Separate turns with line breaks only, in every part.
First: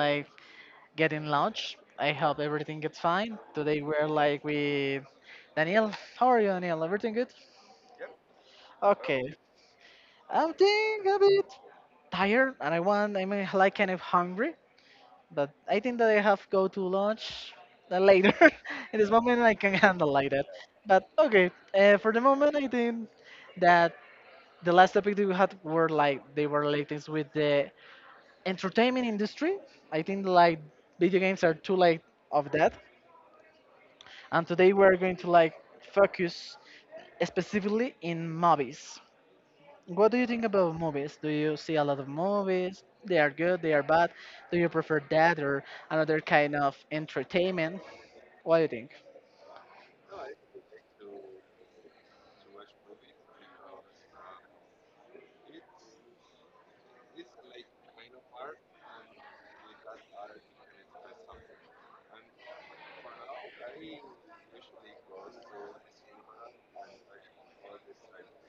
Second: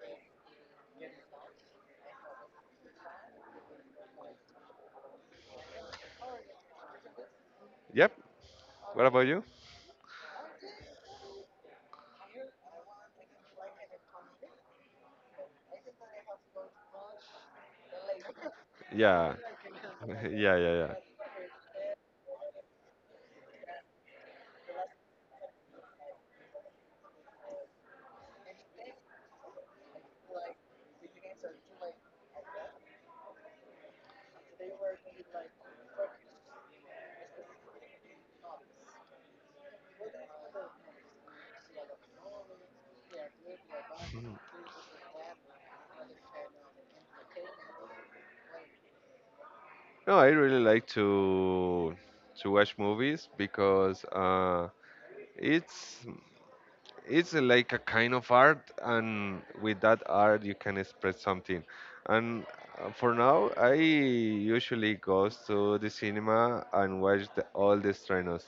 like getting lunch. I hope everything gets fine. Today we're like with Daniel. How are you, Daniel? Everything good?
Yep. What
Okay.
about you?
I'm think a bit tired and I want I'm like kind of hungry, but I think that I have go to lunch later. In this
Yeah.
moment I can handle like that.
Yeah, yeah, yeah.
But okay, for the moment I think that the last topic that we had were like they were related with the entertainment industry. I think like video games are too late of that. And today we're going to like focus specifically in movies. What do you think about movies? Do you see a lot of movies? They are good, they are bad. Do you prefer that or another kind of entertainment? What do you think?
No, I really like to watch movies because it's it's like a kind of art, and with that art you can express something. And for now, I usually goes to the cinema and watch the, all the estrenos.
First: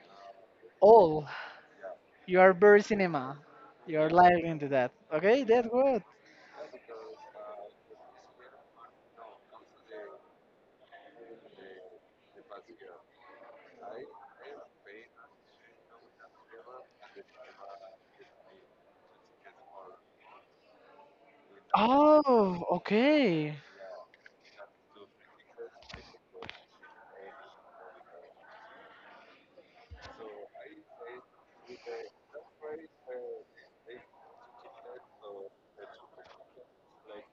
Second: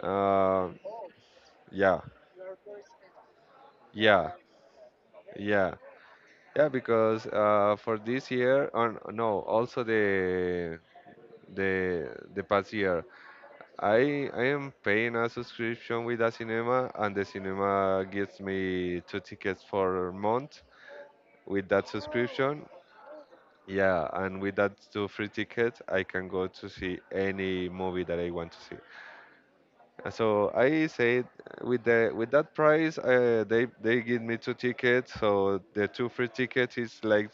Uh,
Oh,
yeah,
you are very cinema. You're
yeah,
lying into that. Okay, that's
yeah.
good.
Yeah, because for this year, on no, also the the past year. I am paying a subscription with a cinema, and the cinema gives me two tickets for month with that subscription.
Oh, okay.
Yeah, and with that two free tickets, I can go to see any movie that I want to see. So I say with the with that price, they give me two tickets. So the two free tickets is like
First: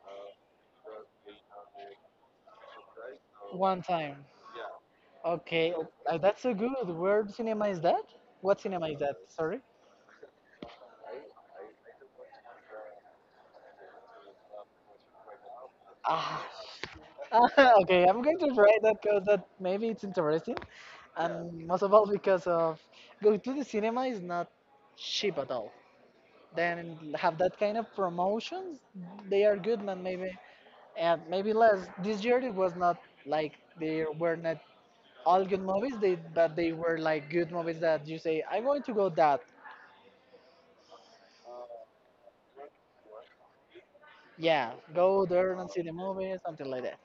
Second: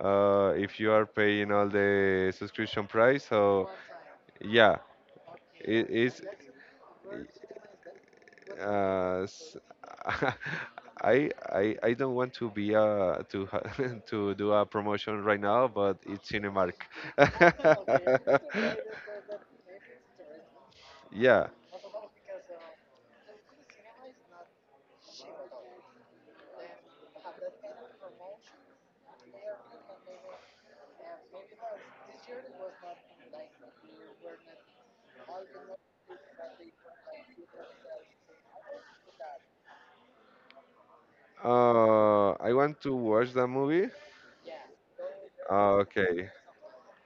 if you are paying all the subscription price. So
One time.
yeah,
Okay,
it is.
that's so good. Where cinema is that? What cinema is that?
Uh, s-
Sorry.
I don't want to be to to do a promotion right now, but it's
Ah,
Cinemark.
okay. I'm going to write that because that maybe it's interesting,
Yeah.
and most of all because of going to the cinema is not cheap at all. Then have that kind of promotions, they are good, man. Maybe and maybe less. This year it was not like they were not all good movies. They but they were like good movies that you say I'm going to go that.
I want to watch that movie.
Yeah, go there and see the
Okay.
movie, something like that.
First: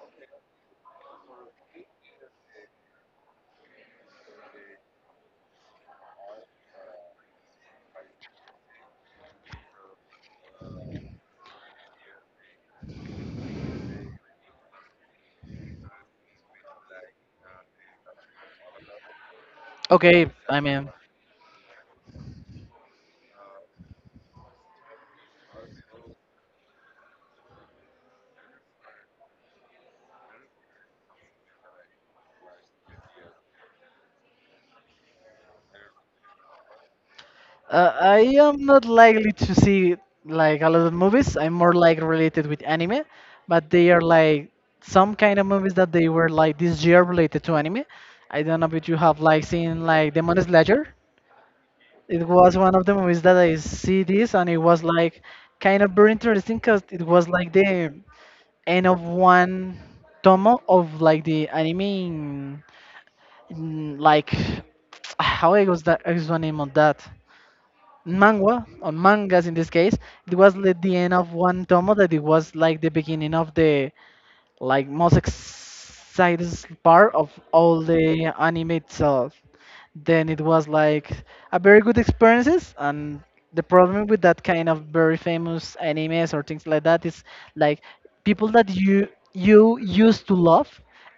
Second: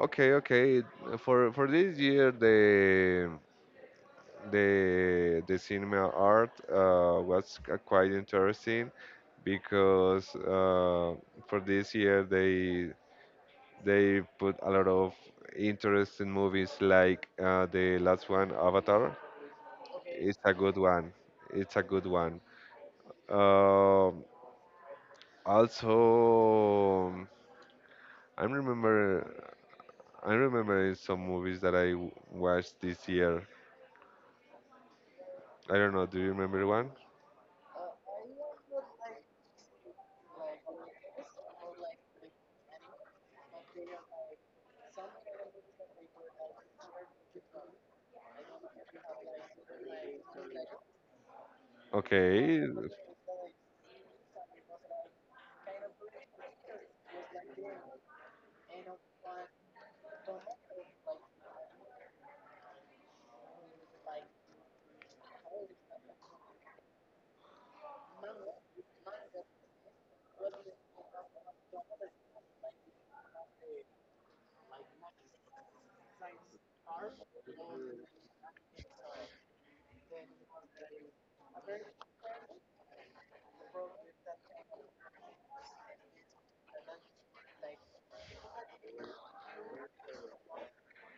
Okay, okay. For this year, the cinema art was quite interesting because for this year they put a lot of interesting movies like the last one, Avatar.
Okay,
It's a
I
good
mean,
one. It's a good one. Um, also, I remember I remember some movies that I watched this year. I don't know. Do you remember one?
I am not likely to see like a lot of movies. I'm more like related with anime, but they are like some kind of movies that they were like this year related to anime. I don't know if you have like seen like Demon Slayer. It was
Okay.
one of the movies that I see this, and it was like kind of very interesting because it was like the end of one tomo of like the anime like how I was that I was the name of that. Manga on mangas in this case it was like the end of one tomo that it was like the beginning of the like most exciting part of all the anime itself, then it was like a very good experiences. And the problem with that kind of very famous animes or things like that is like people that you used to love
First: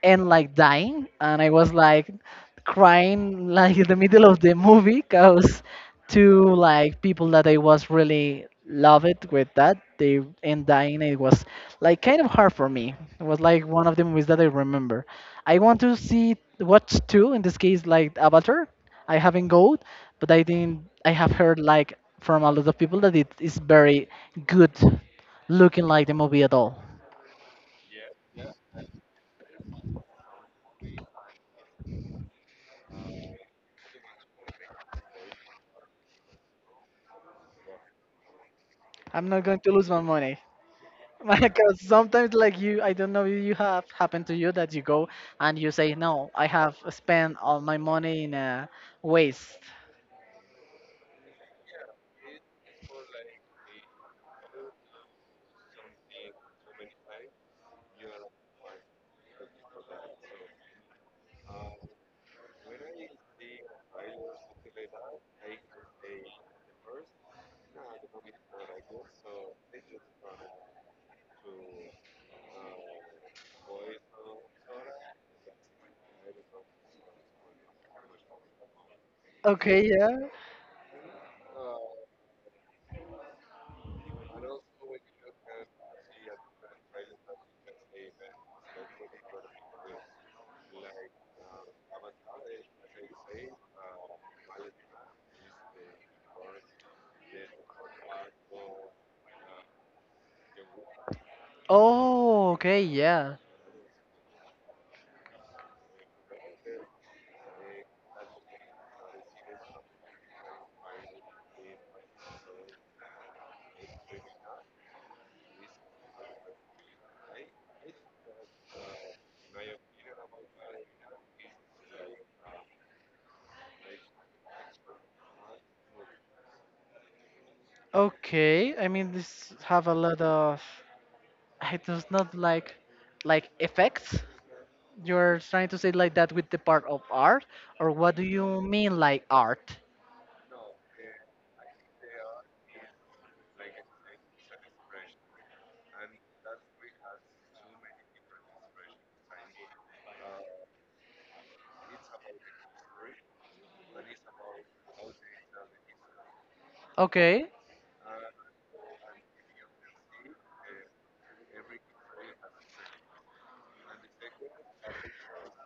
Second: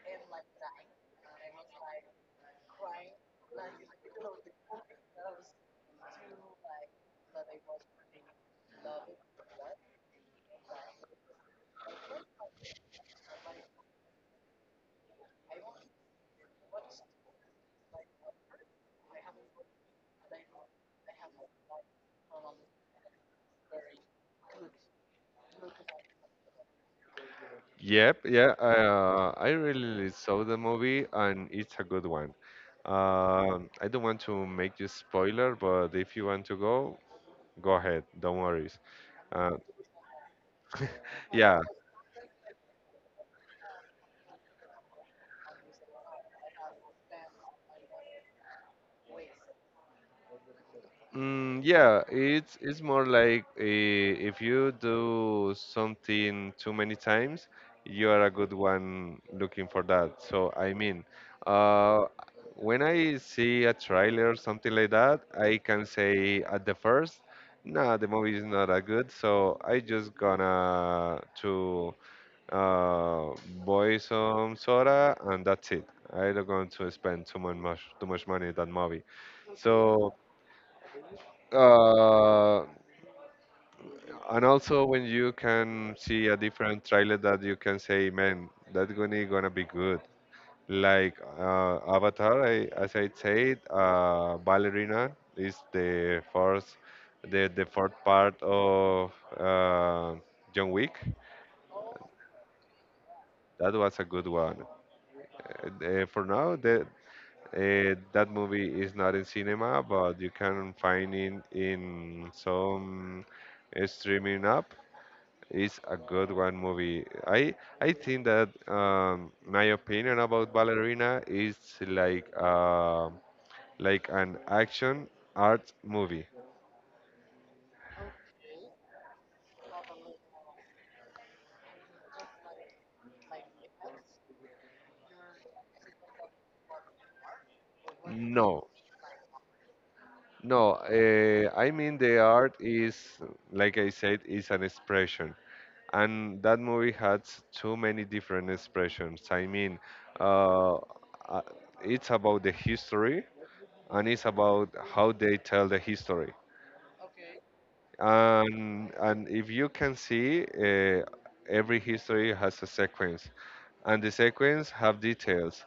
and like dying, and I was like crying like in the middle of the movie because to like people that I was really love it with that they and dying, it was like kind of hard for me. It was like one of the movies that I remember I want to see watch two in this case, like Avatar. I haven't go, but I think I have heard like from a lot of people that it is very good looking like the movie at all.
Yep. Yeah. I really saw the movie, and it's a good one. I don't want to make you spoiler, but if you want to go, go ahead. Don't worry.
I'm not
Uh,
going to lose my money.
yeah,
Because sometimes, like you, I don't know if you have happened to you that you go and you say, "No, I have spent all my money in waste."
yeah. It's more like if you do something too many times, you are a good one looking for that. So I mean, uh, when I see a trailer or something like that, I can say at the first, nah, the movie is not that good. So I just gonna to uh, buy some soda and that's it. I don't going to spend too much money in that movie.
Okay,
So.
yeah.
uh, and also when you can see a different trailer that you can say, man, that's gonna be good. Like Avatar, I, as I said, Ballerina is the first, the fourth part of uh, John Wick.
Oh, okay, yeah.
That was a good one. For now, the, that movie is not in cinema, but you can find it in some streaming app. It's a good one movie. I think that my opinion about Ballerina is like um like an action art movie.
Okay, I mean this have a lot of. I does not like, like effects. You're trying to say like that with the part of art, or what do you
No,
mean like art?
no. I mean the art is like I said is an expression, and that movie has too many different expressions. I mean, uh, uh, it's about the history and it's about how they tell the history
Okay,
and if you can see every history has a sequence and the sequence have details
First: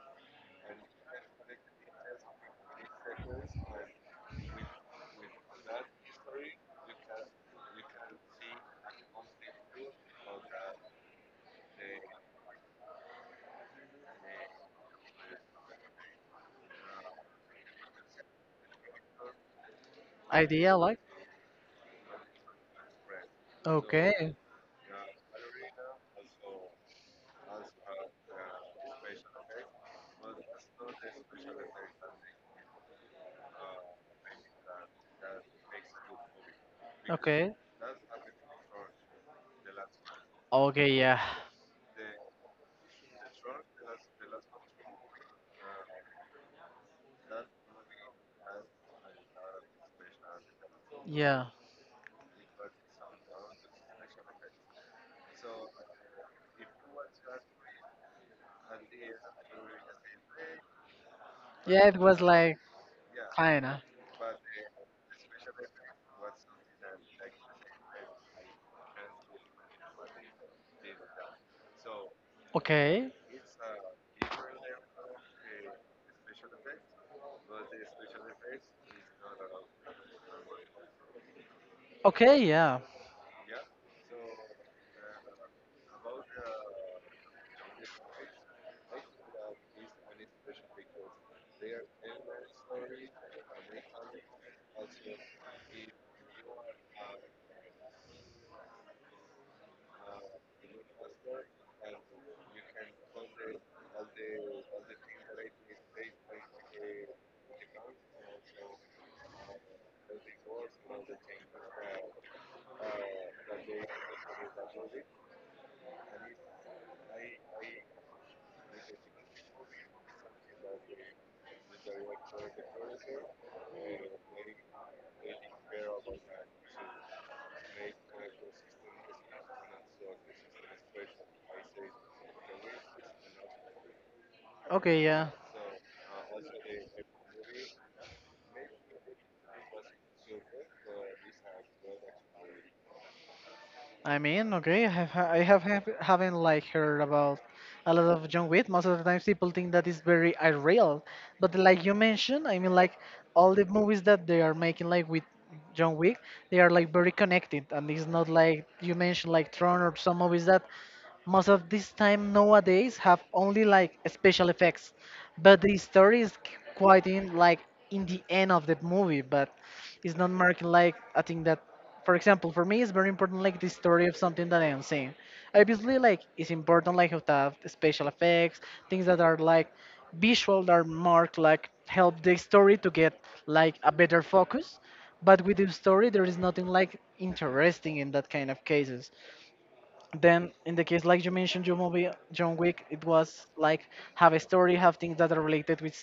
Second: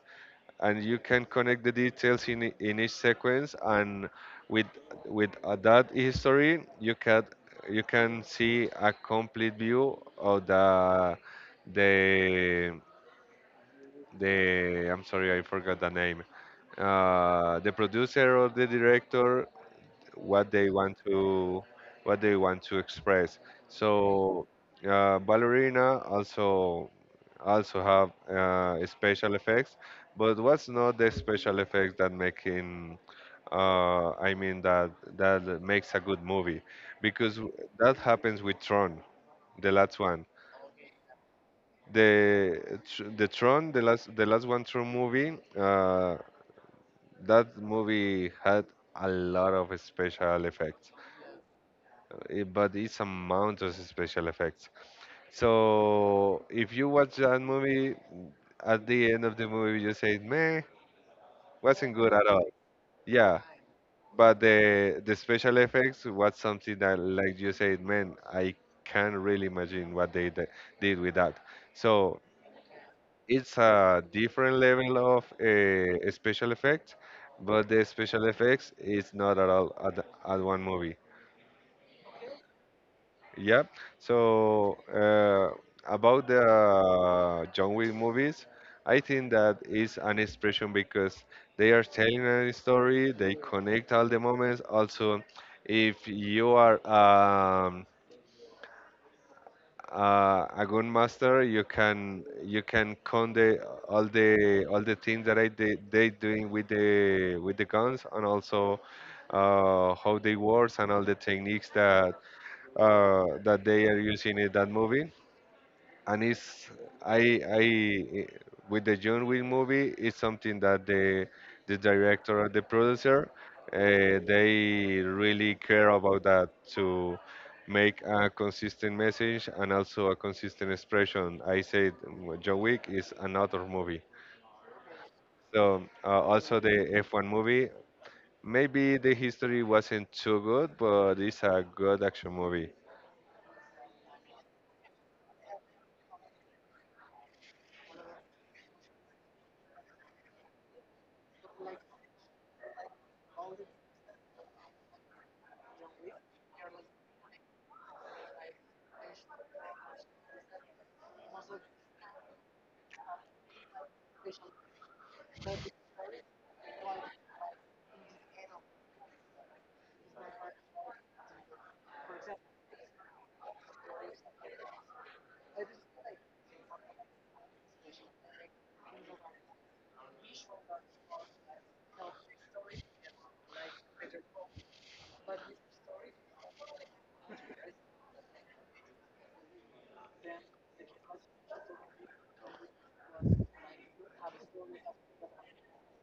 and you can connect the details in, in each sequence and with with that history you can see a complete view of the the I'm sorry I forgot the name, the producer or the director what they
idea
want
like.
to what they want to express.
Okay,
So Ballerina also also have special effects, but what's not the special effects that making I mean that that makes a good movie because
okay,
that happens with Tron, the last one.
okay, yeah,
The the Tron, the last one Tron movie, that movie had a lot of special effects
yeah,
but it's a mountains special effects. So if you watch that movie, at the end of the movie you say, "Meh,
yeah.
wasn't
It
good
was
at all."
like.
Yeah,
China.
but the special effects was something that, like you said, man, I can't really imagine what they did with that. So
Okay.
it's a different level of special effects, but the special effects is not at all at one movie.
Okay. Yeah.
Yep. So about the John Wick movies, I think that is an expression because they are telling a story. They connect all the moments. Also, if you are a good master, you can con the all the things that I they doing with the guns and also how they work and all the techniques that that they are using in that movie and it's I I eh, with the John Wick movie it's something that the director and the producer they really care about that to make a consistent message and also a consistent expression. I said John Wick is another movie.
Okay. Yeah.
So also the F1 movie. Maybe the history wasn't too good, but it's a good action movie.
I mean, okay. I haven't like heard about a lot of John Wick. Most of the times, people think that is very unreal. But like you mentioned, I mean, like all the movies that they are making, like with John Wick, they are like very connected, and it's not like you mentioned, like Tron or some movies that most of this time nowadays have only like special effects, but the story is qu- quite in like in the end of the movie. But it's not marking like I think that, for example, for me it's very important like the story of something that I am seeing. Obviously, like it's important like to have special effects, things that are like visual that are marked like help the story to get like a better focus. But with the story, there is nothing like interesting in that kind of cases, then in the case like you mentioned John, movie, John Wick, it was like have a story, have things that are related with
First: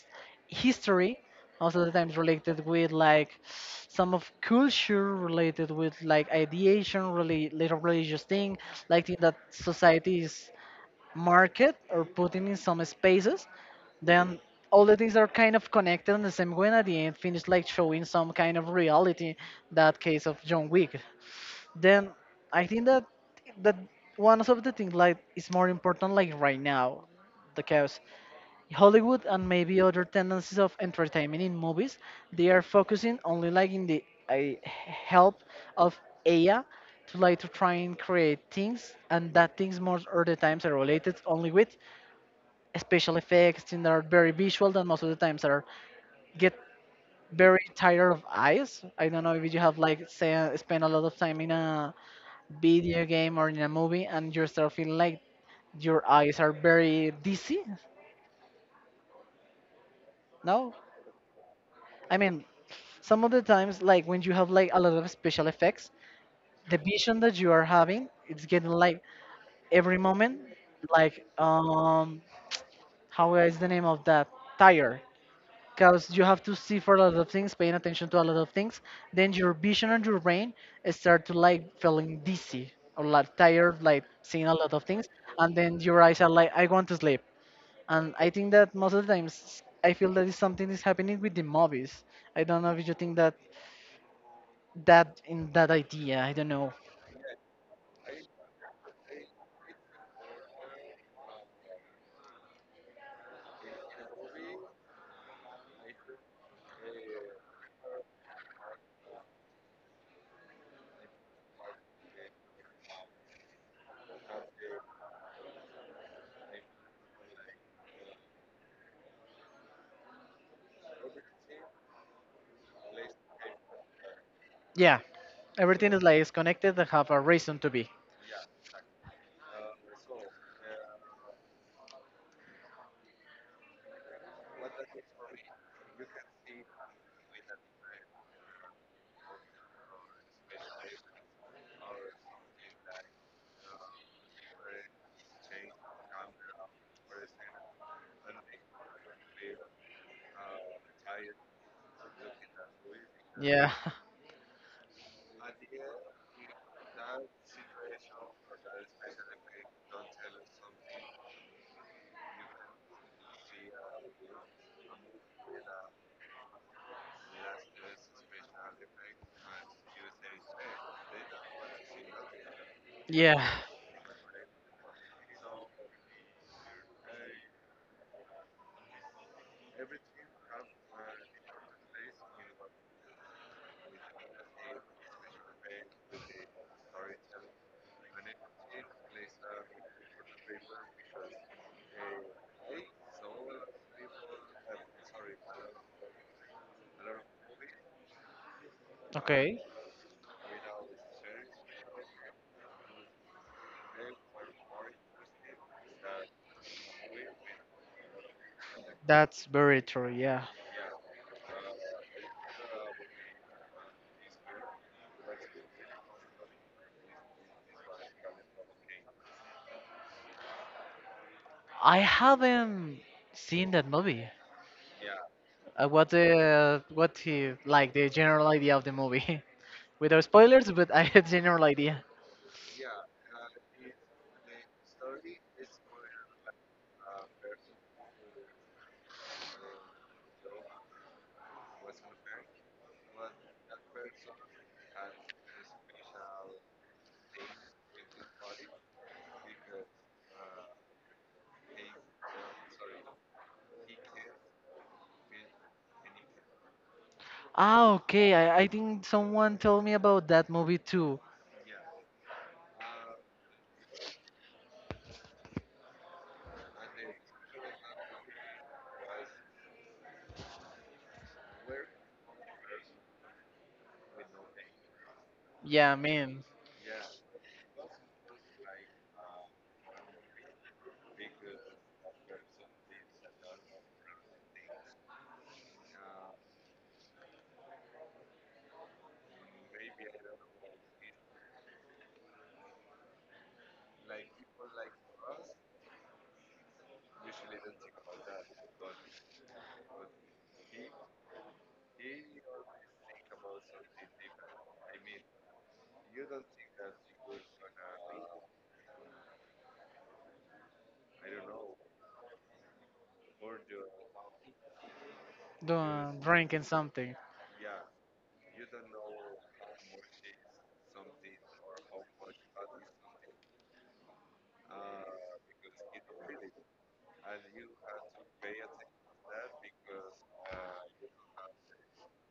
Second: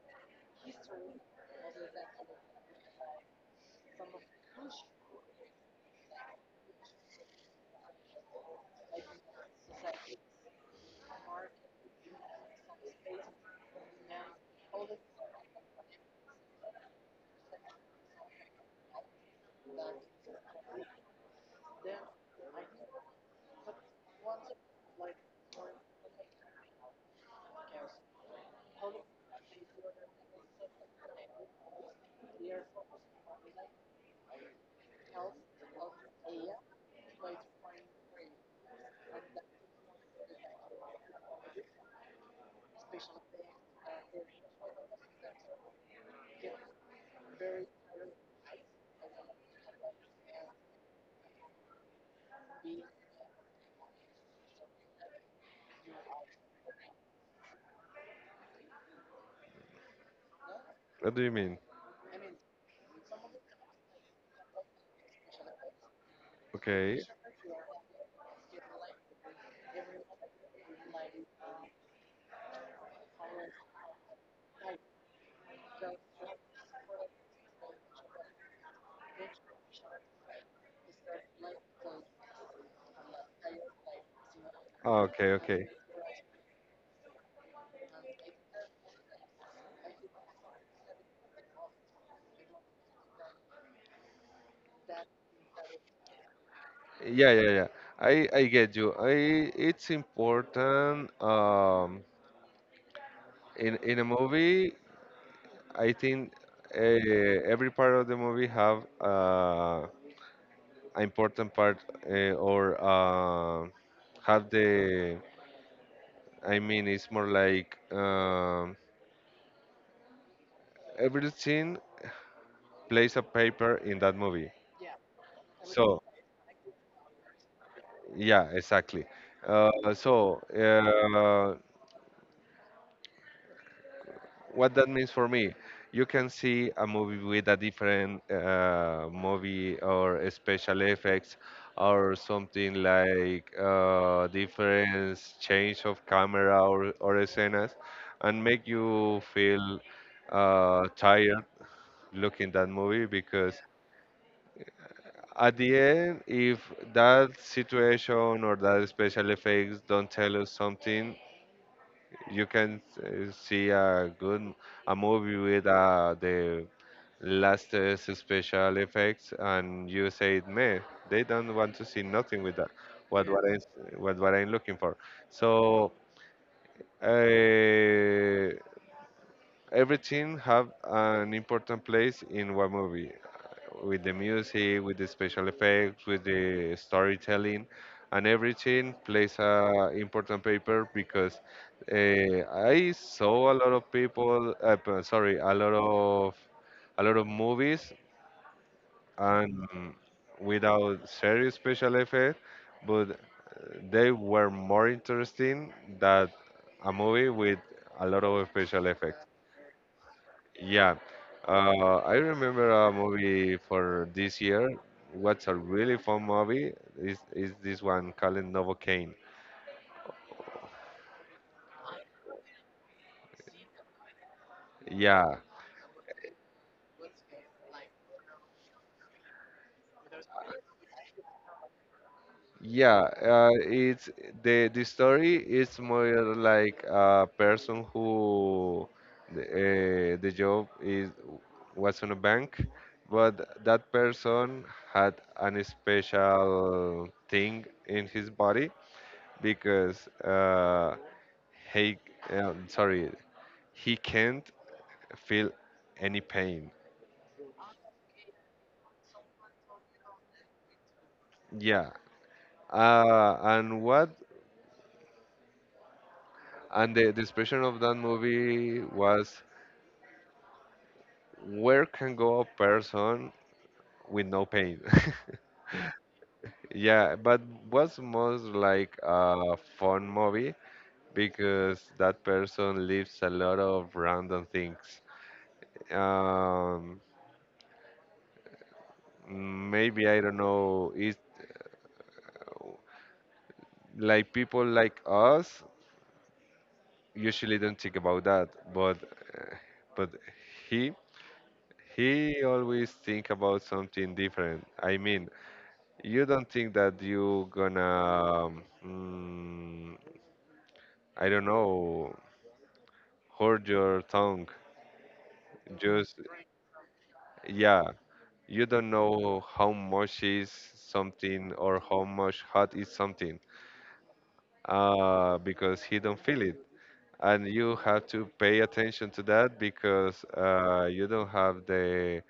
history, also the times related with like some of culture related with like ideation really little religious thing, like thing that society is market or putting in some spaces. Then all the things are kind of connected in the same way, and at the end finish like showing some kind of reality, that case of John Wick. Then I think that that one of the things like is more important like right now, because Hollywood and maybe other tendencies of entertainment in movies, they are focusing only like in the help of AI to like to try and create things, and that things most of the times are related only with special effects, things that are very visual that most of the times are get very tired of eyes. I don't know if you have like say, spend a lot of time in a video game or in a movie and you start feeling like your eyes are very dizzy, no?
What do you mean?
I mean, some of the times like when you have like a lot of special effects, the
Okay.
vision that you are having, it's getting like every moment like how is the name of that, tired? Because you have to see for a lot of things, paying attention to a lot of things, then your vision and your brain start to like feeling dizzy or like tired like seeing a lot of things,
Okay,
and
okay.
then your eyes are like I want to sleep. And I think that most of the times I feel that is something is happening with the movies. I don't know if you think that in that idea. I don't know.
Yeah, yeah, yeah. I get you. I it's important in a movie, I think uh, every part of the movie have an important part, or have the I mean it's more like everything plays a paper in that movie.
Yeah, everything is
So,
like is connected and have a reason to be.
yeah, exactly. Uh so, uh what that means for me you can see a movie with a different movie or special effects or something like different change of camera or scenes and make you feel tired looking that movie because
Yeah,
at the end if that situation or that special effects don't tell us something you can see a good a movie with the latest special effects, and you say, "Me, they don't want to see nothing with that." What Yeah. what
yeah.
I what I'm looking for. So uh, every team have an important place in one movie, with the music, with the special effects, with the storytelling, and everything plays a important paper because I saw a lot of people, sorry, a lot of movies
Okay,
and without serious special effects, but they were more interesting than a movie with a lot of special effects.
that's very true. Yeah,
Yeah, I remember a movie for this year. What's a really fun movie is this one called Novocaine.
I haven't seen that movie.
Yeah,
What the what he like the general idea of the movie without spoilers, but I had general idea.
yeah. It's the story is more like a person who the job is was on a bank, but that person had an special thing in his body because he sorry he can't feel any pain.
Ah, okay. I think someone told me about that movie too.
Yeah. And what? And the expression of that movie was, where can go a person with no pain?
Yeah, man.
Yeah, but was most like a fun movie because that person lives a lot of random things. Um, maybe I don't know. It's like people like us usually don't think about that, but uh, but he he always think about something different. I mean, you don't think that you gonna um, I don't know hold your tongue.
Doing
Just
drinking something.
yeah, you don't know how much is something or how much hot is something because he don't feel it and you have to pay attention to that because you don't have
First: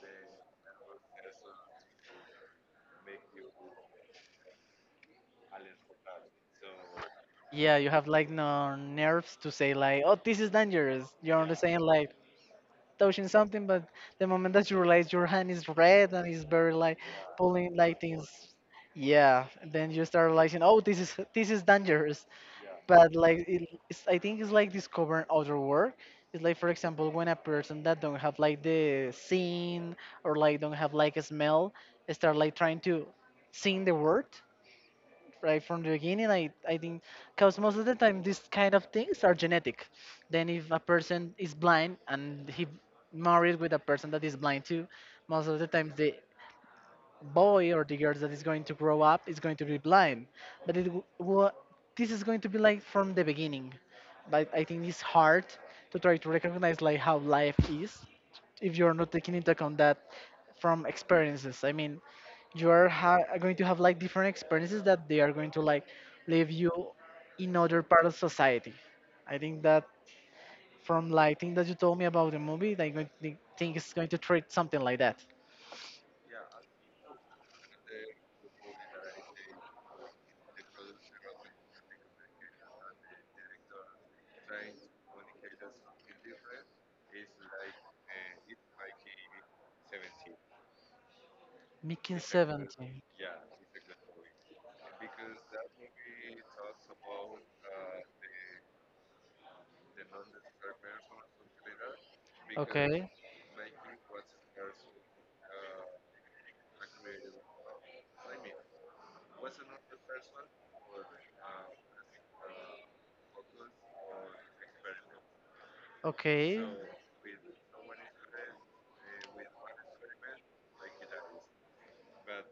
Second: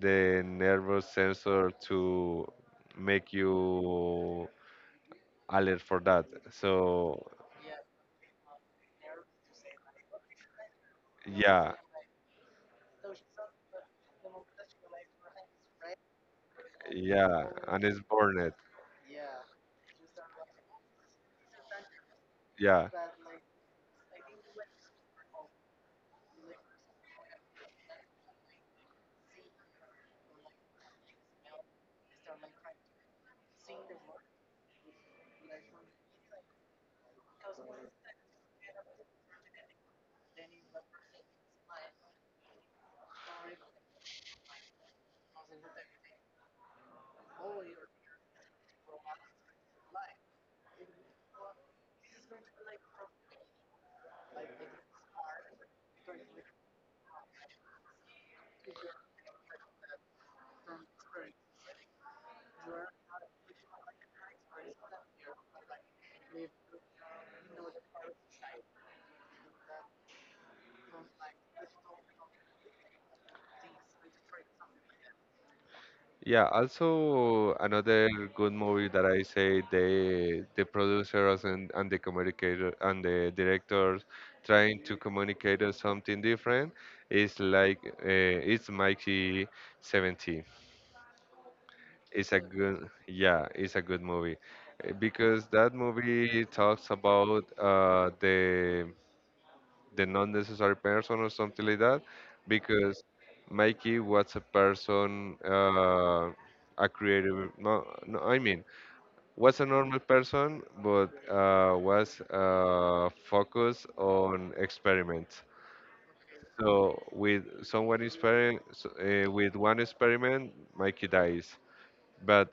the nervous sensor to make you alert for that. So
Yeah, you have like no nerves to say like, oh, this is dangerous. You're only
yeah,
saying like touching something, but the moment that you realize your hand is red and it's very like
yeah,
pulling
and it's
like things,
burned.
yeah, then you start realizing, oh, this is dangerous.
Yeah,
But like, I think it's like discovering other world. It's like, for example, when a person that don't have like the scene or like don't have like a smell, start like trying to sing the word right from the beginning. I think because most of the time these kind of things are genetic. Then if a person is blind and he married with a person that is blind too, most of the times they boy or the girl that is going to grow up is going to be blind, but this is going to be like from the beginning. But I think it's hard to try to recognize like how life is if you're not taking into account that, from experiences. I mean, are going to have like different experiences that they are going to like leave you in other part of society. I think that from like thing that you told me about the movie, I going to think it's going to treat something like that,
yeah, also another good movie that I say the producers and the communicator and the directors trying to communicate us something different is like it's Mikey 70.
making.
It's
Exactly.
a good
17.
yeah, it's a good movie. Because that movie talks about the not necessary person or something like that because
Okay.
Mikey was a person a creative no, no I mean was a normal person but was focused on experiments
Okay.
so with someone experiment with one experiment Mikey dies but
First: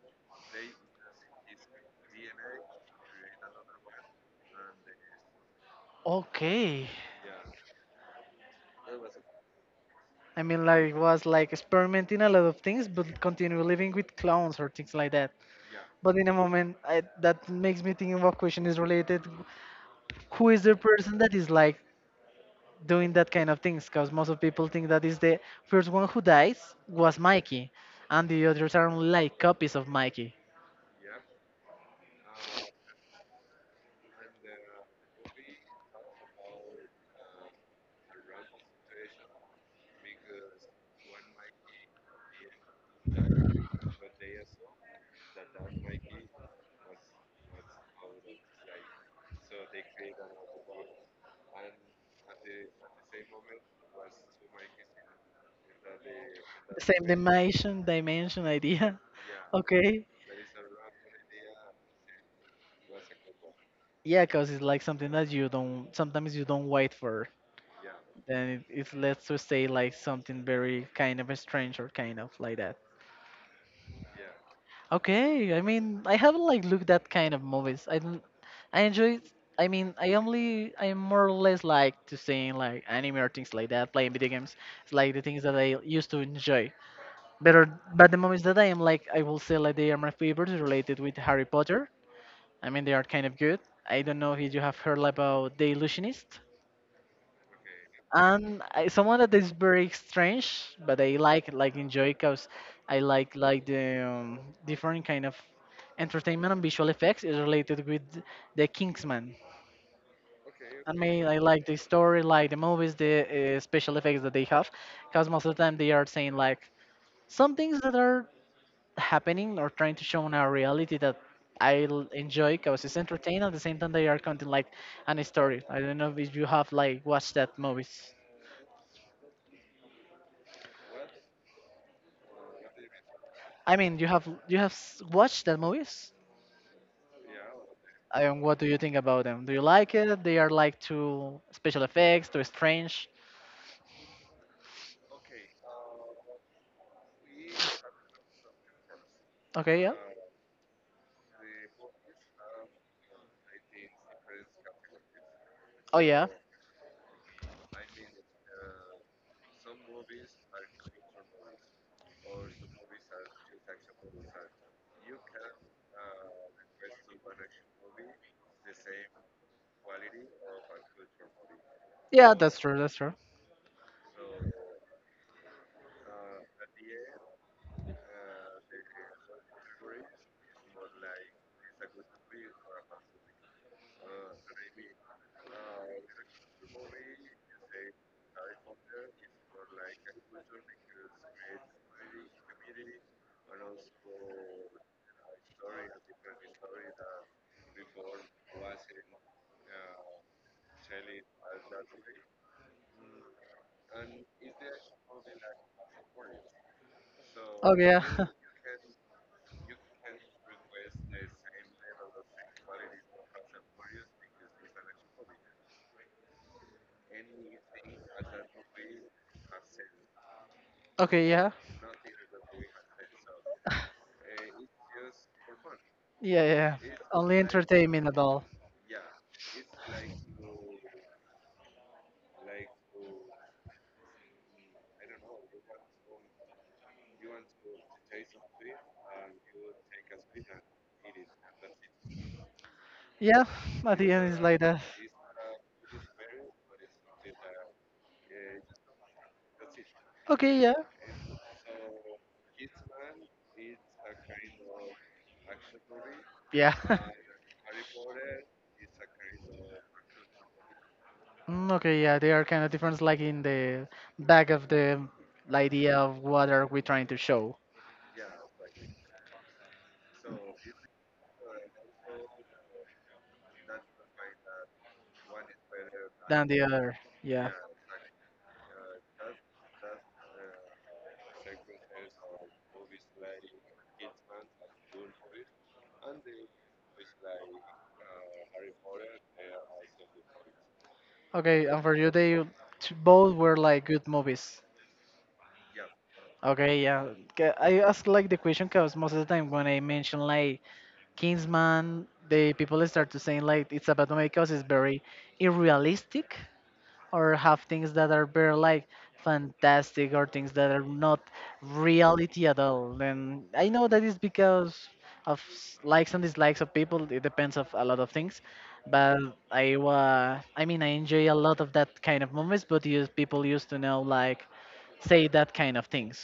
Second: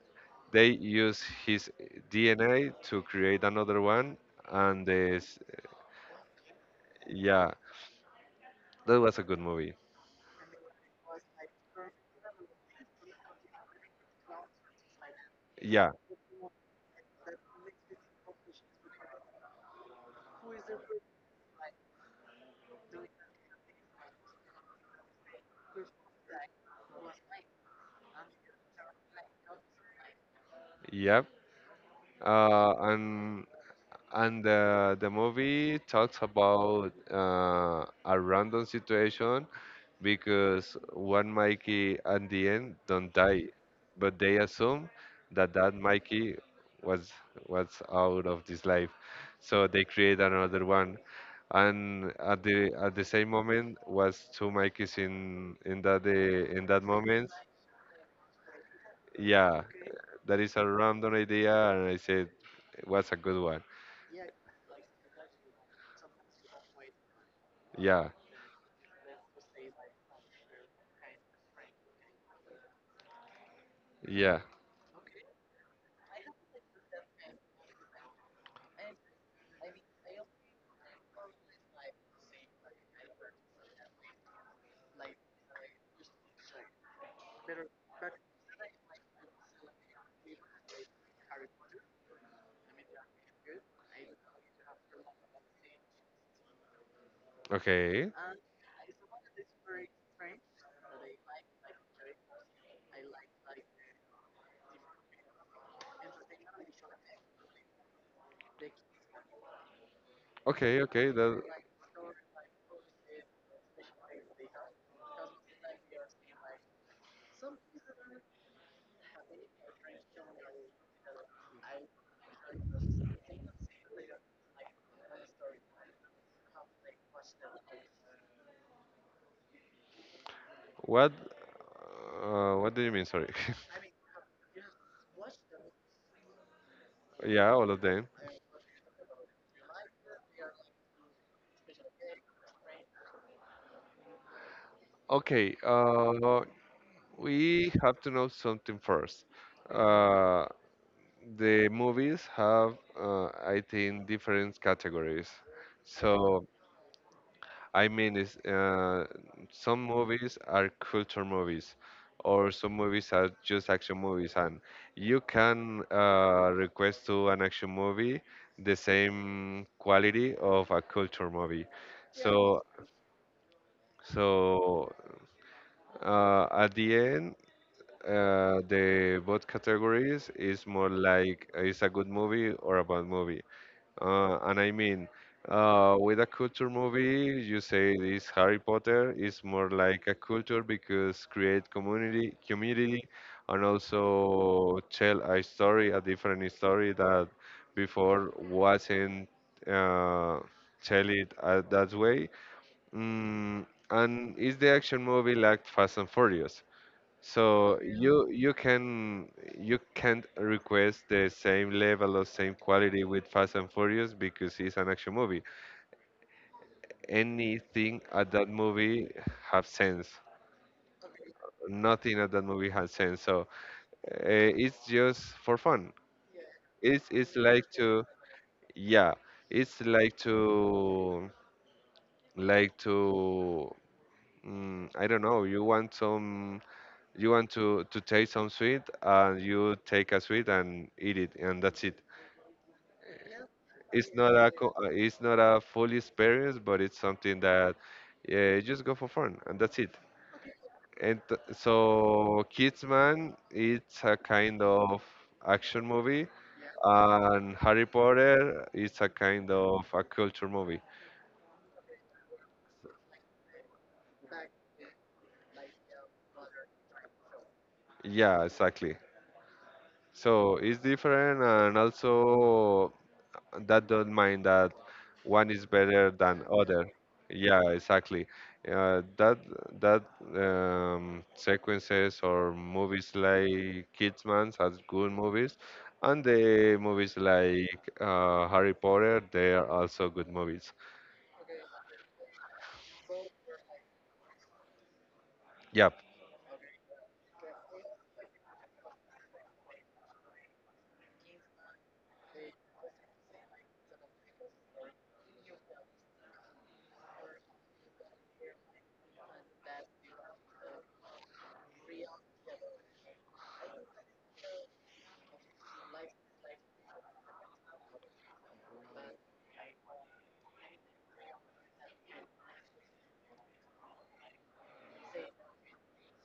they use his DNA to create another one and this
Okay.
yeah that was a good movie.
I mean, like, was like experimenting a lot of things, but continue living with clowns or things like that.
Yeah.
But in a moment, I, that makes me think of a question is related. Who is the person that is like doing that kind of things? Because most of people think that is the first one who dies was Mikey, and the others are like copies of Mikey.
Yep. uh, and and The movie talks about a random situation because one Mikey at the end don't die, but they assume that that Mikey was was out of this life, so they create another one, and at the same moment was two Mikeys in that in that
Same
moment.
dimension, dimension idea.
Yeah,
Okay.
that is a random idea, and I said it was a good one.
Yeah, because it's like something that you don't sometimes you don't wait for.
Yeah.
Then it lets to say like something very kind of strange or kind of like that.
Yeah.
Okay, I mean I haven't like looked that kind of movies. I don't I enjoy I mean I only I more or less like to seeing like anime or things like that, playing video games. It's like the things that I used to enjoy. Better, but the movies that I am like I will say like they are my favorites related with Harry Potter. I mean they are kind of good. I don't know if you have heard about The Illusionist.
Okay.
And I, someone that is very strange, but I like enjoy because I like the different kind of entertainment and visual effects is related with the Kingsman.
Okay.
I okay.
Okay.
Mean, I
That.
like the story, like the movies, the special effects that they have, because most of the time they are saying like some things that are happening or trying to show in our reality that enjoy because it's entertaining. At the same time, they are counting like an story. I don't know if you have like watched that movies.
What? What do you mean? Sorry.
I mean, watched the movies.
yeah. All of them.
I mean, what do you think about them? Do you like it? They are like too special effects, too strange.
Okay. We have to know something first.
Okay, yeah.
Uh, the movies have, I think, different categories.
Oh yeah.
So I mean, some movies are culture movies, or some movies are just action movies, and you can request to an action movie the same quality of a culture movie. Yeah.
Yeah, that's true. That's true.
So at the end, the both categories is more like it's a good movie or a bad movie. Uh, and I mean, with a culture movie, you say this Harry Potter is more like a culture because create community, and also tell a story, a different story that before wasn't uh, tell it that way. And is the action movie like Fast and Furious? So
Okay, yeah.
you can you can't request the same level or same quality with Fast and Furious because it's an action movie. Anything at that movie have sense.
Okay, yeah.
Nothing at that movie has sense. So uh, it's just for fun.
Yeah, yeah, yeah.
It's
Only
like to
entertainment at all.
yeah. It's like to like to I don't know. You want some you want to taste some sweet and you take a sweet and eat it and that's it.
Yeah, at
It's
the end
not
it's
a
like that.
it's not a full experience, but it's something that yeah, just go for fun and that's it.
Okay, yeah.
So Kidsman, it's a kind of action movie,
Yeah.
and Harry Potter, it's a kind of a culture movie.
Mm, okay, yeah, they are kind of different, like in the back of the idea of what are we trying to show
Yeah, exactly. So it's different, and also that don't mind that one is better than
than the
other.
other. Yeah.
Yeah, exactly. That that sequences or movies like Kidsman are good movies, and the movies like Harry Potter they are also good movies.
Okay, and for you, they both were like good movies.
Yeah.
Okay, yeah. Ca- I ask like the question because most of the time when I mention like Kingsman, the people start to saying like it's about because it's very unrealistic, or have things that are very like fantastic or things that are not reality at all. And I know that is because of likes and dislikes of people. It depends of a lot of things. But I mean I enjoy a lot of that kind of movies, but use people used to know like say that kind of things.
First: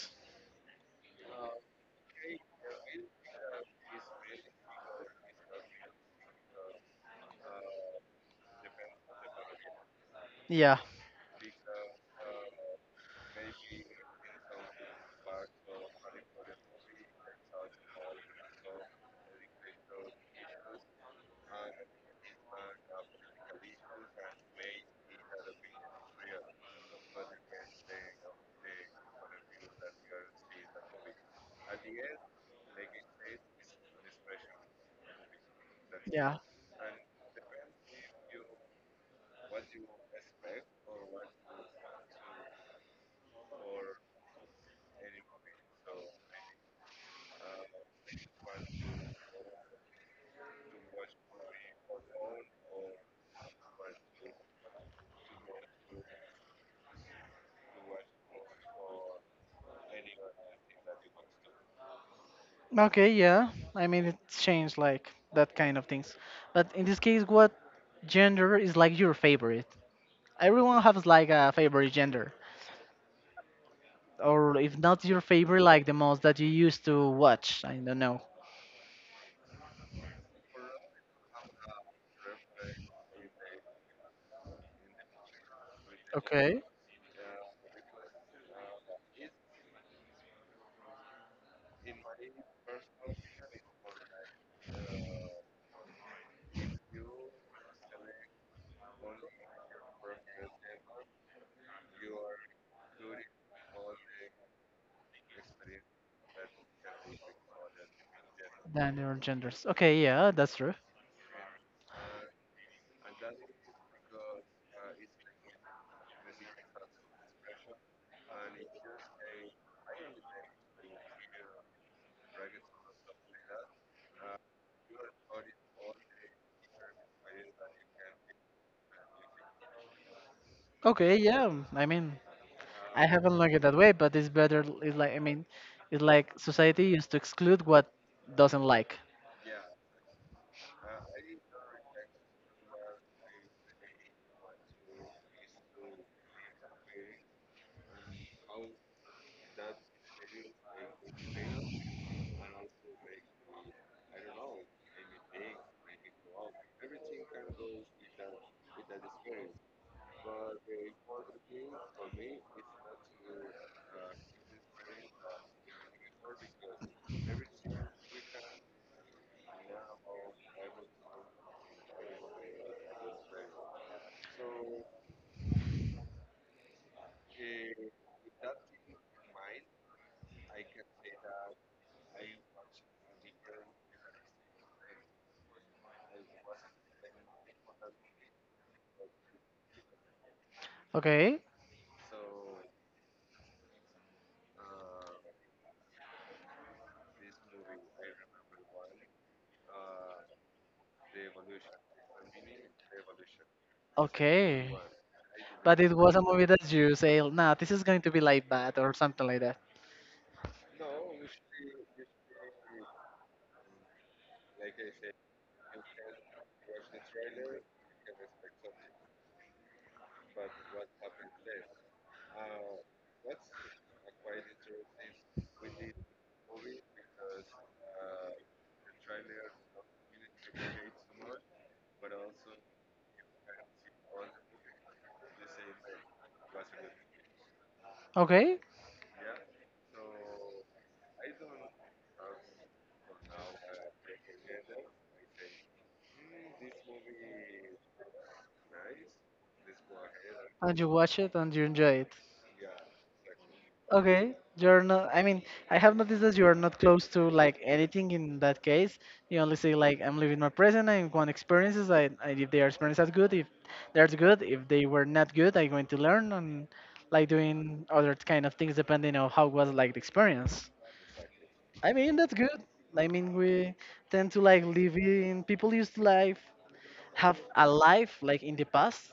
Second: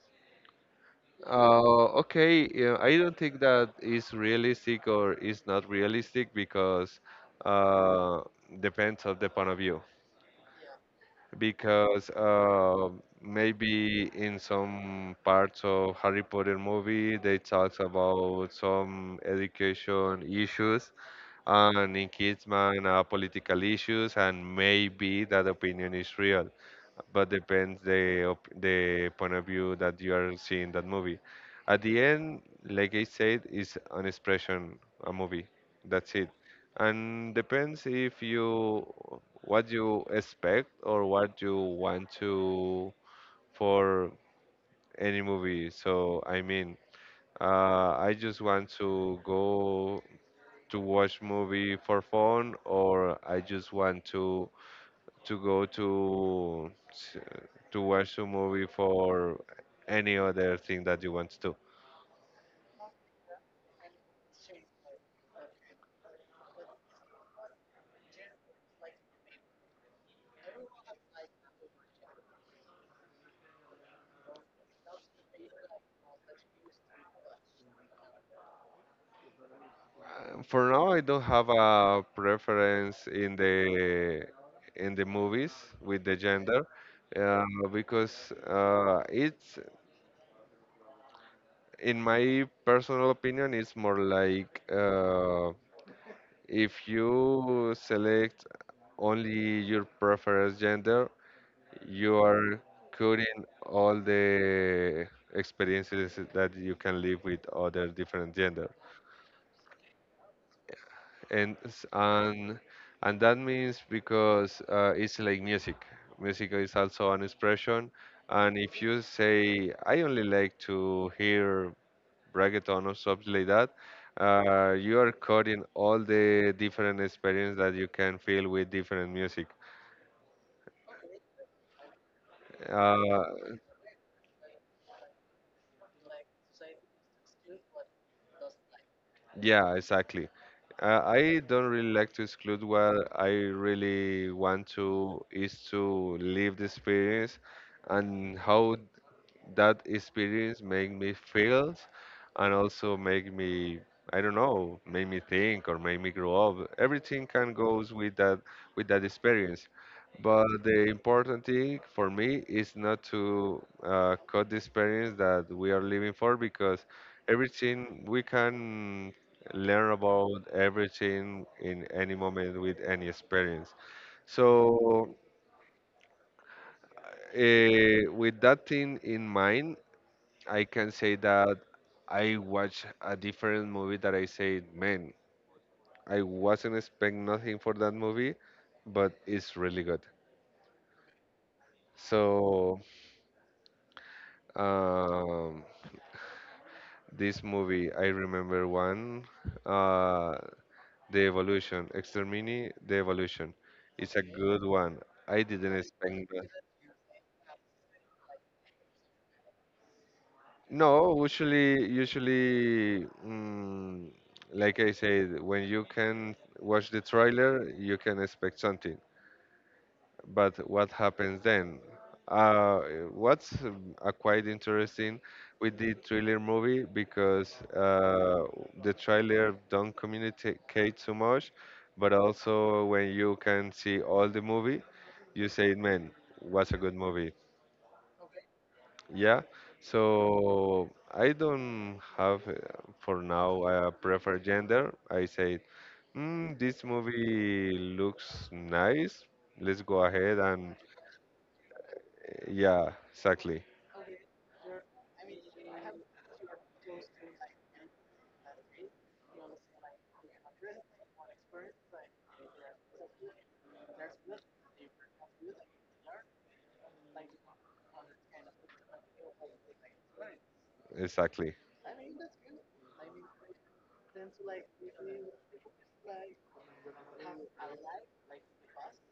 Okay, yeah, I don't think that is realistic or is not realistic because uh, depends of the point of view.
Yeah.
Because maybe in some parts of Harry Potter movie they talks about some education issues, and in Kidsman political issues, and maybe that opinion is real but depends the op the point of view that you are seeing that movie. At the end, like I said, it's an expression, a movie. That's it.
Yeah.
And depends if you what you expect or what you want to for any movie. So I mean, I just want to go to watch movie for fun, or I just want to to go to s- to watch a movie for any other thing that you want to.
Okay, yeah. I mean, it's changed like that kind of things. But in this case, what gender is like your favorite? Everyone has like a favorite gender, or if not your favorite, like the most that you used to watch. I don't know.
For now, I don't have a preference in the movies with the
Okay.
gender uh, because it's in my personal opinion it's more like if you select only your preferred gender you are coding all the experiences that you can live with other different gender
Than your genders. Okay, yeah, that's true.
and and that means because it's like music. Music is also an expression, and if you say I only like to hear reggaeton or something like that, you are coding all the different experience that you can feel with different music.
Okay, yeah. I mean, I
uh,
haven't looked at it that way, but it's better. It's like I mean, it's like society used to exclude what doesn't like.
Yeah, exactly. I don't really like to exclude what I really want to is to live the experience and how that experience make me feel and also make me I don't know, make me think or make me grow up. Everything can goes with that experience. But the important thing for me is not to cut the experience that we are living for because everything we can learn about everything in any moment with any experience. So, with that thing in mind, I can say that I watched a different movie that I said, man, I wasn't expecting nothing for that movie, but it's really good.
Okay,
So, um, this movie, I remember one, uh, The Evolution, Extermini, The Evolution. It's a good
okay.
one. I didn't
But it was a
expect.
movie that you say, nah, this is going to be like that or something like that.
No, usually, like I said, when you can watch the trailer, you can expect something. But what happens then? Uh, what's quite interesting with the thriller movie because the trailer don't communicate so much, but also when you can see all the movie, you say, man, what's a good movie.
Okay?
Yeah, so I don't have for now a preferred gender. I say, mm, this movie looks nice. Let's go ahead and
And you watch it and you enjoy it.
yeah, exactly,
Okay? You're not, I mean, I have noticed that you are not close to like anything in that case. You only say, like, I'm living my present, I want experiences, I if their experiences are good, if they're good, if they were not good, I'm going to learn and like doing other kind of things depending on how was like the experience.
exactly.
I mean, that's good. I mean, we tend to like live in people used to life, have a life like in the past,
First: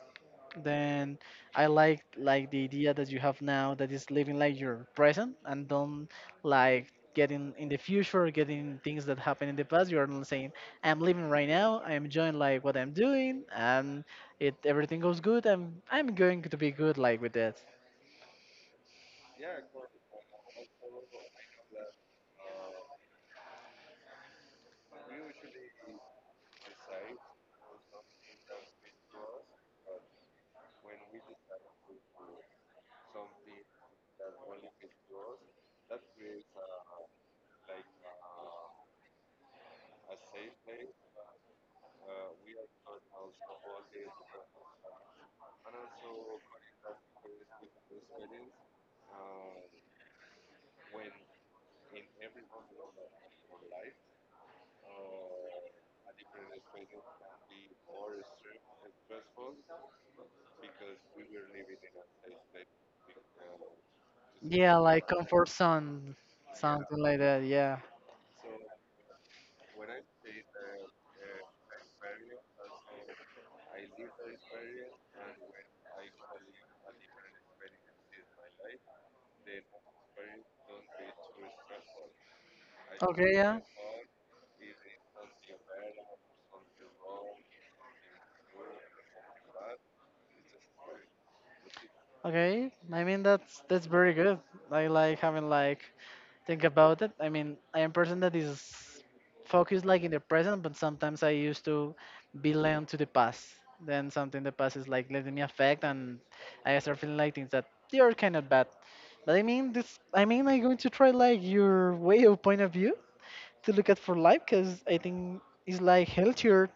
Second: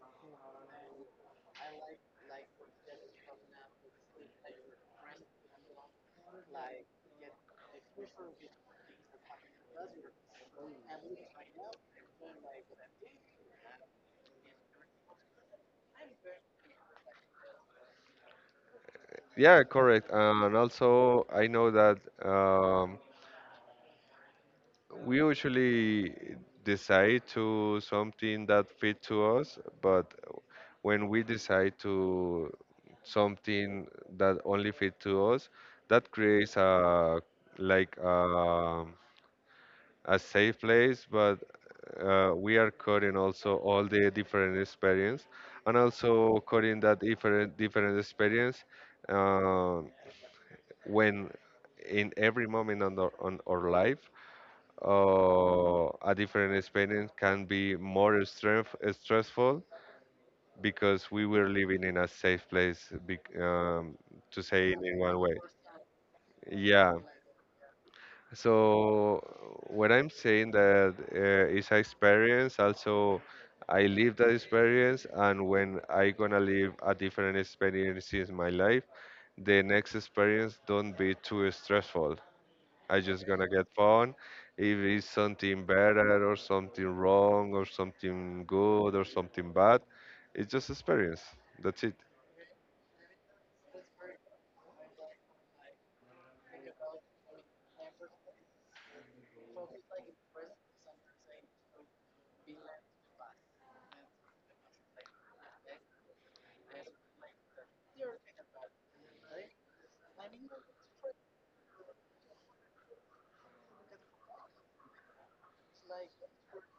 then I like the idea that you have now that is living like your present and don't like getting in the future getting things that happen in the past. You are not saying I'm living right now, I'm enjoying like what I'm doing and it everything goes good, i'm going to be good like with that.
Yeah, correct. And also, I know that um, we usually decide to something that fit to us, but when we decide to something that only fit to us, that creates a like a safe place, but we are coding also all the different experience, and also coding that different experience uh, when in every moment on, the, on our life a different experience can be more strength, stressful because we were living in a safe place, bec to say
Yeah,
it in
like
one way.
comfort zone,
Yeah.
something like that, yeah.
So when I'm saying that it's an experience, also I live that experience, and when I gonna live a different experience in my life, the next experience don't be too stressful. I just
Okay,
gonna
yeah.
get fun. If it's something better or something wrong or something good or something bad, it's just experience. That's it.
Okay, I mean that's very good. I like having like think about it. I mean, I am person that is focused like in the present, but sometimes I used to belong to the past. Then something the past is like letting me affect, and I start feeling like things that they are kind of bad. But I mean, this. I mean, I'm going to try like your way of point of view to look at for life, because I think it's like healthier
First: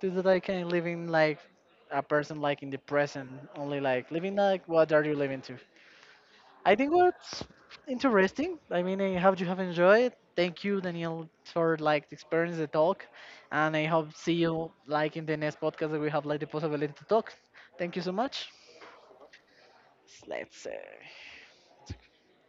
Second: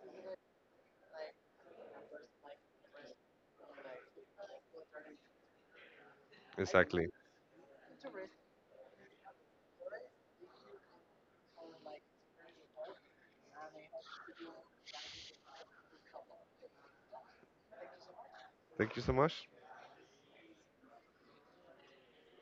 to that I can live in like a person like in the present, only like living like what are you living to? I think
Exactly.
what's interesting. I mean, I hope you have enjoyed. Thank you, Daniel, for like the experience, the talk, and I hope see you like in the next podcast that we have like the possibility to talk. Thank you so much.
Thank you so much.
Let's.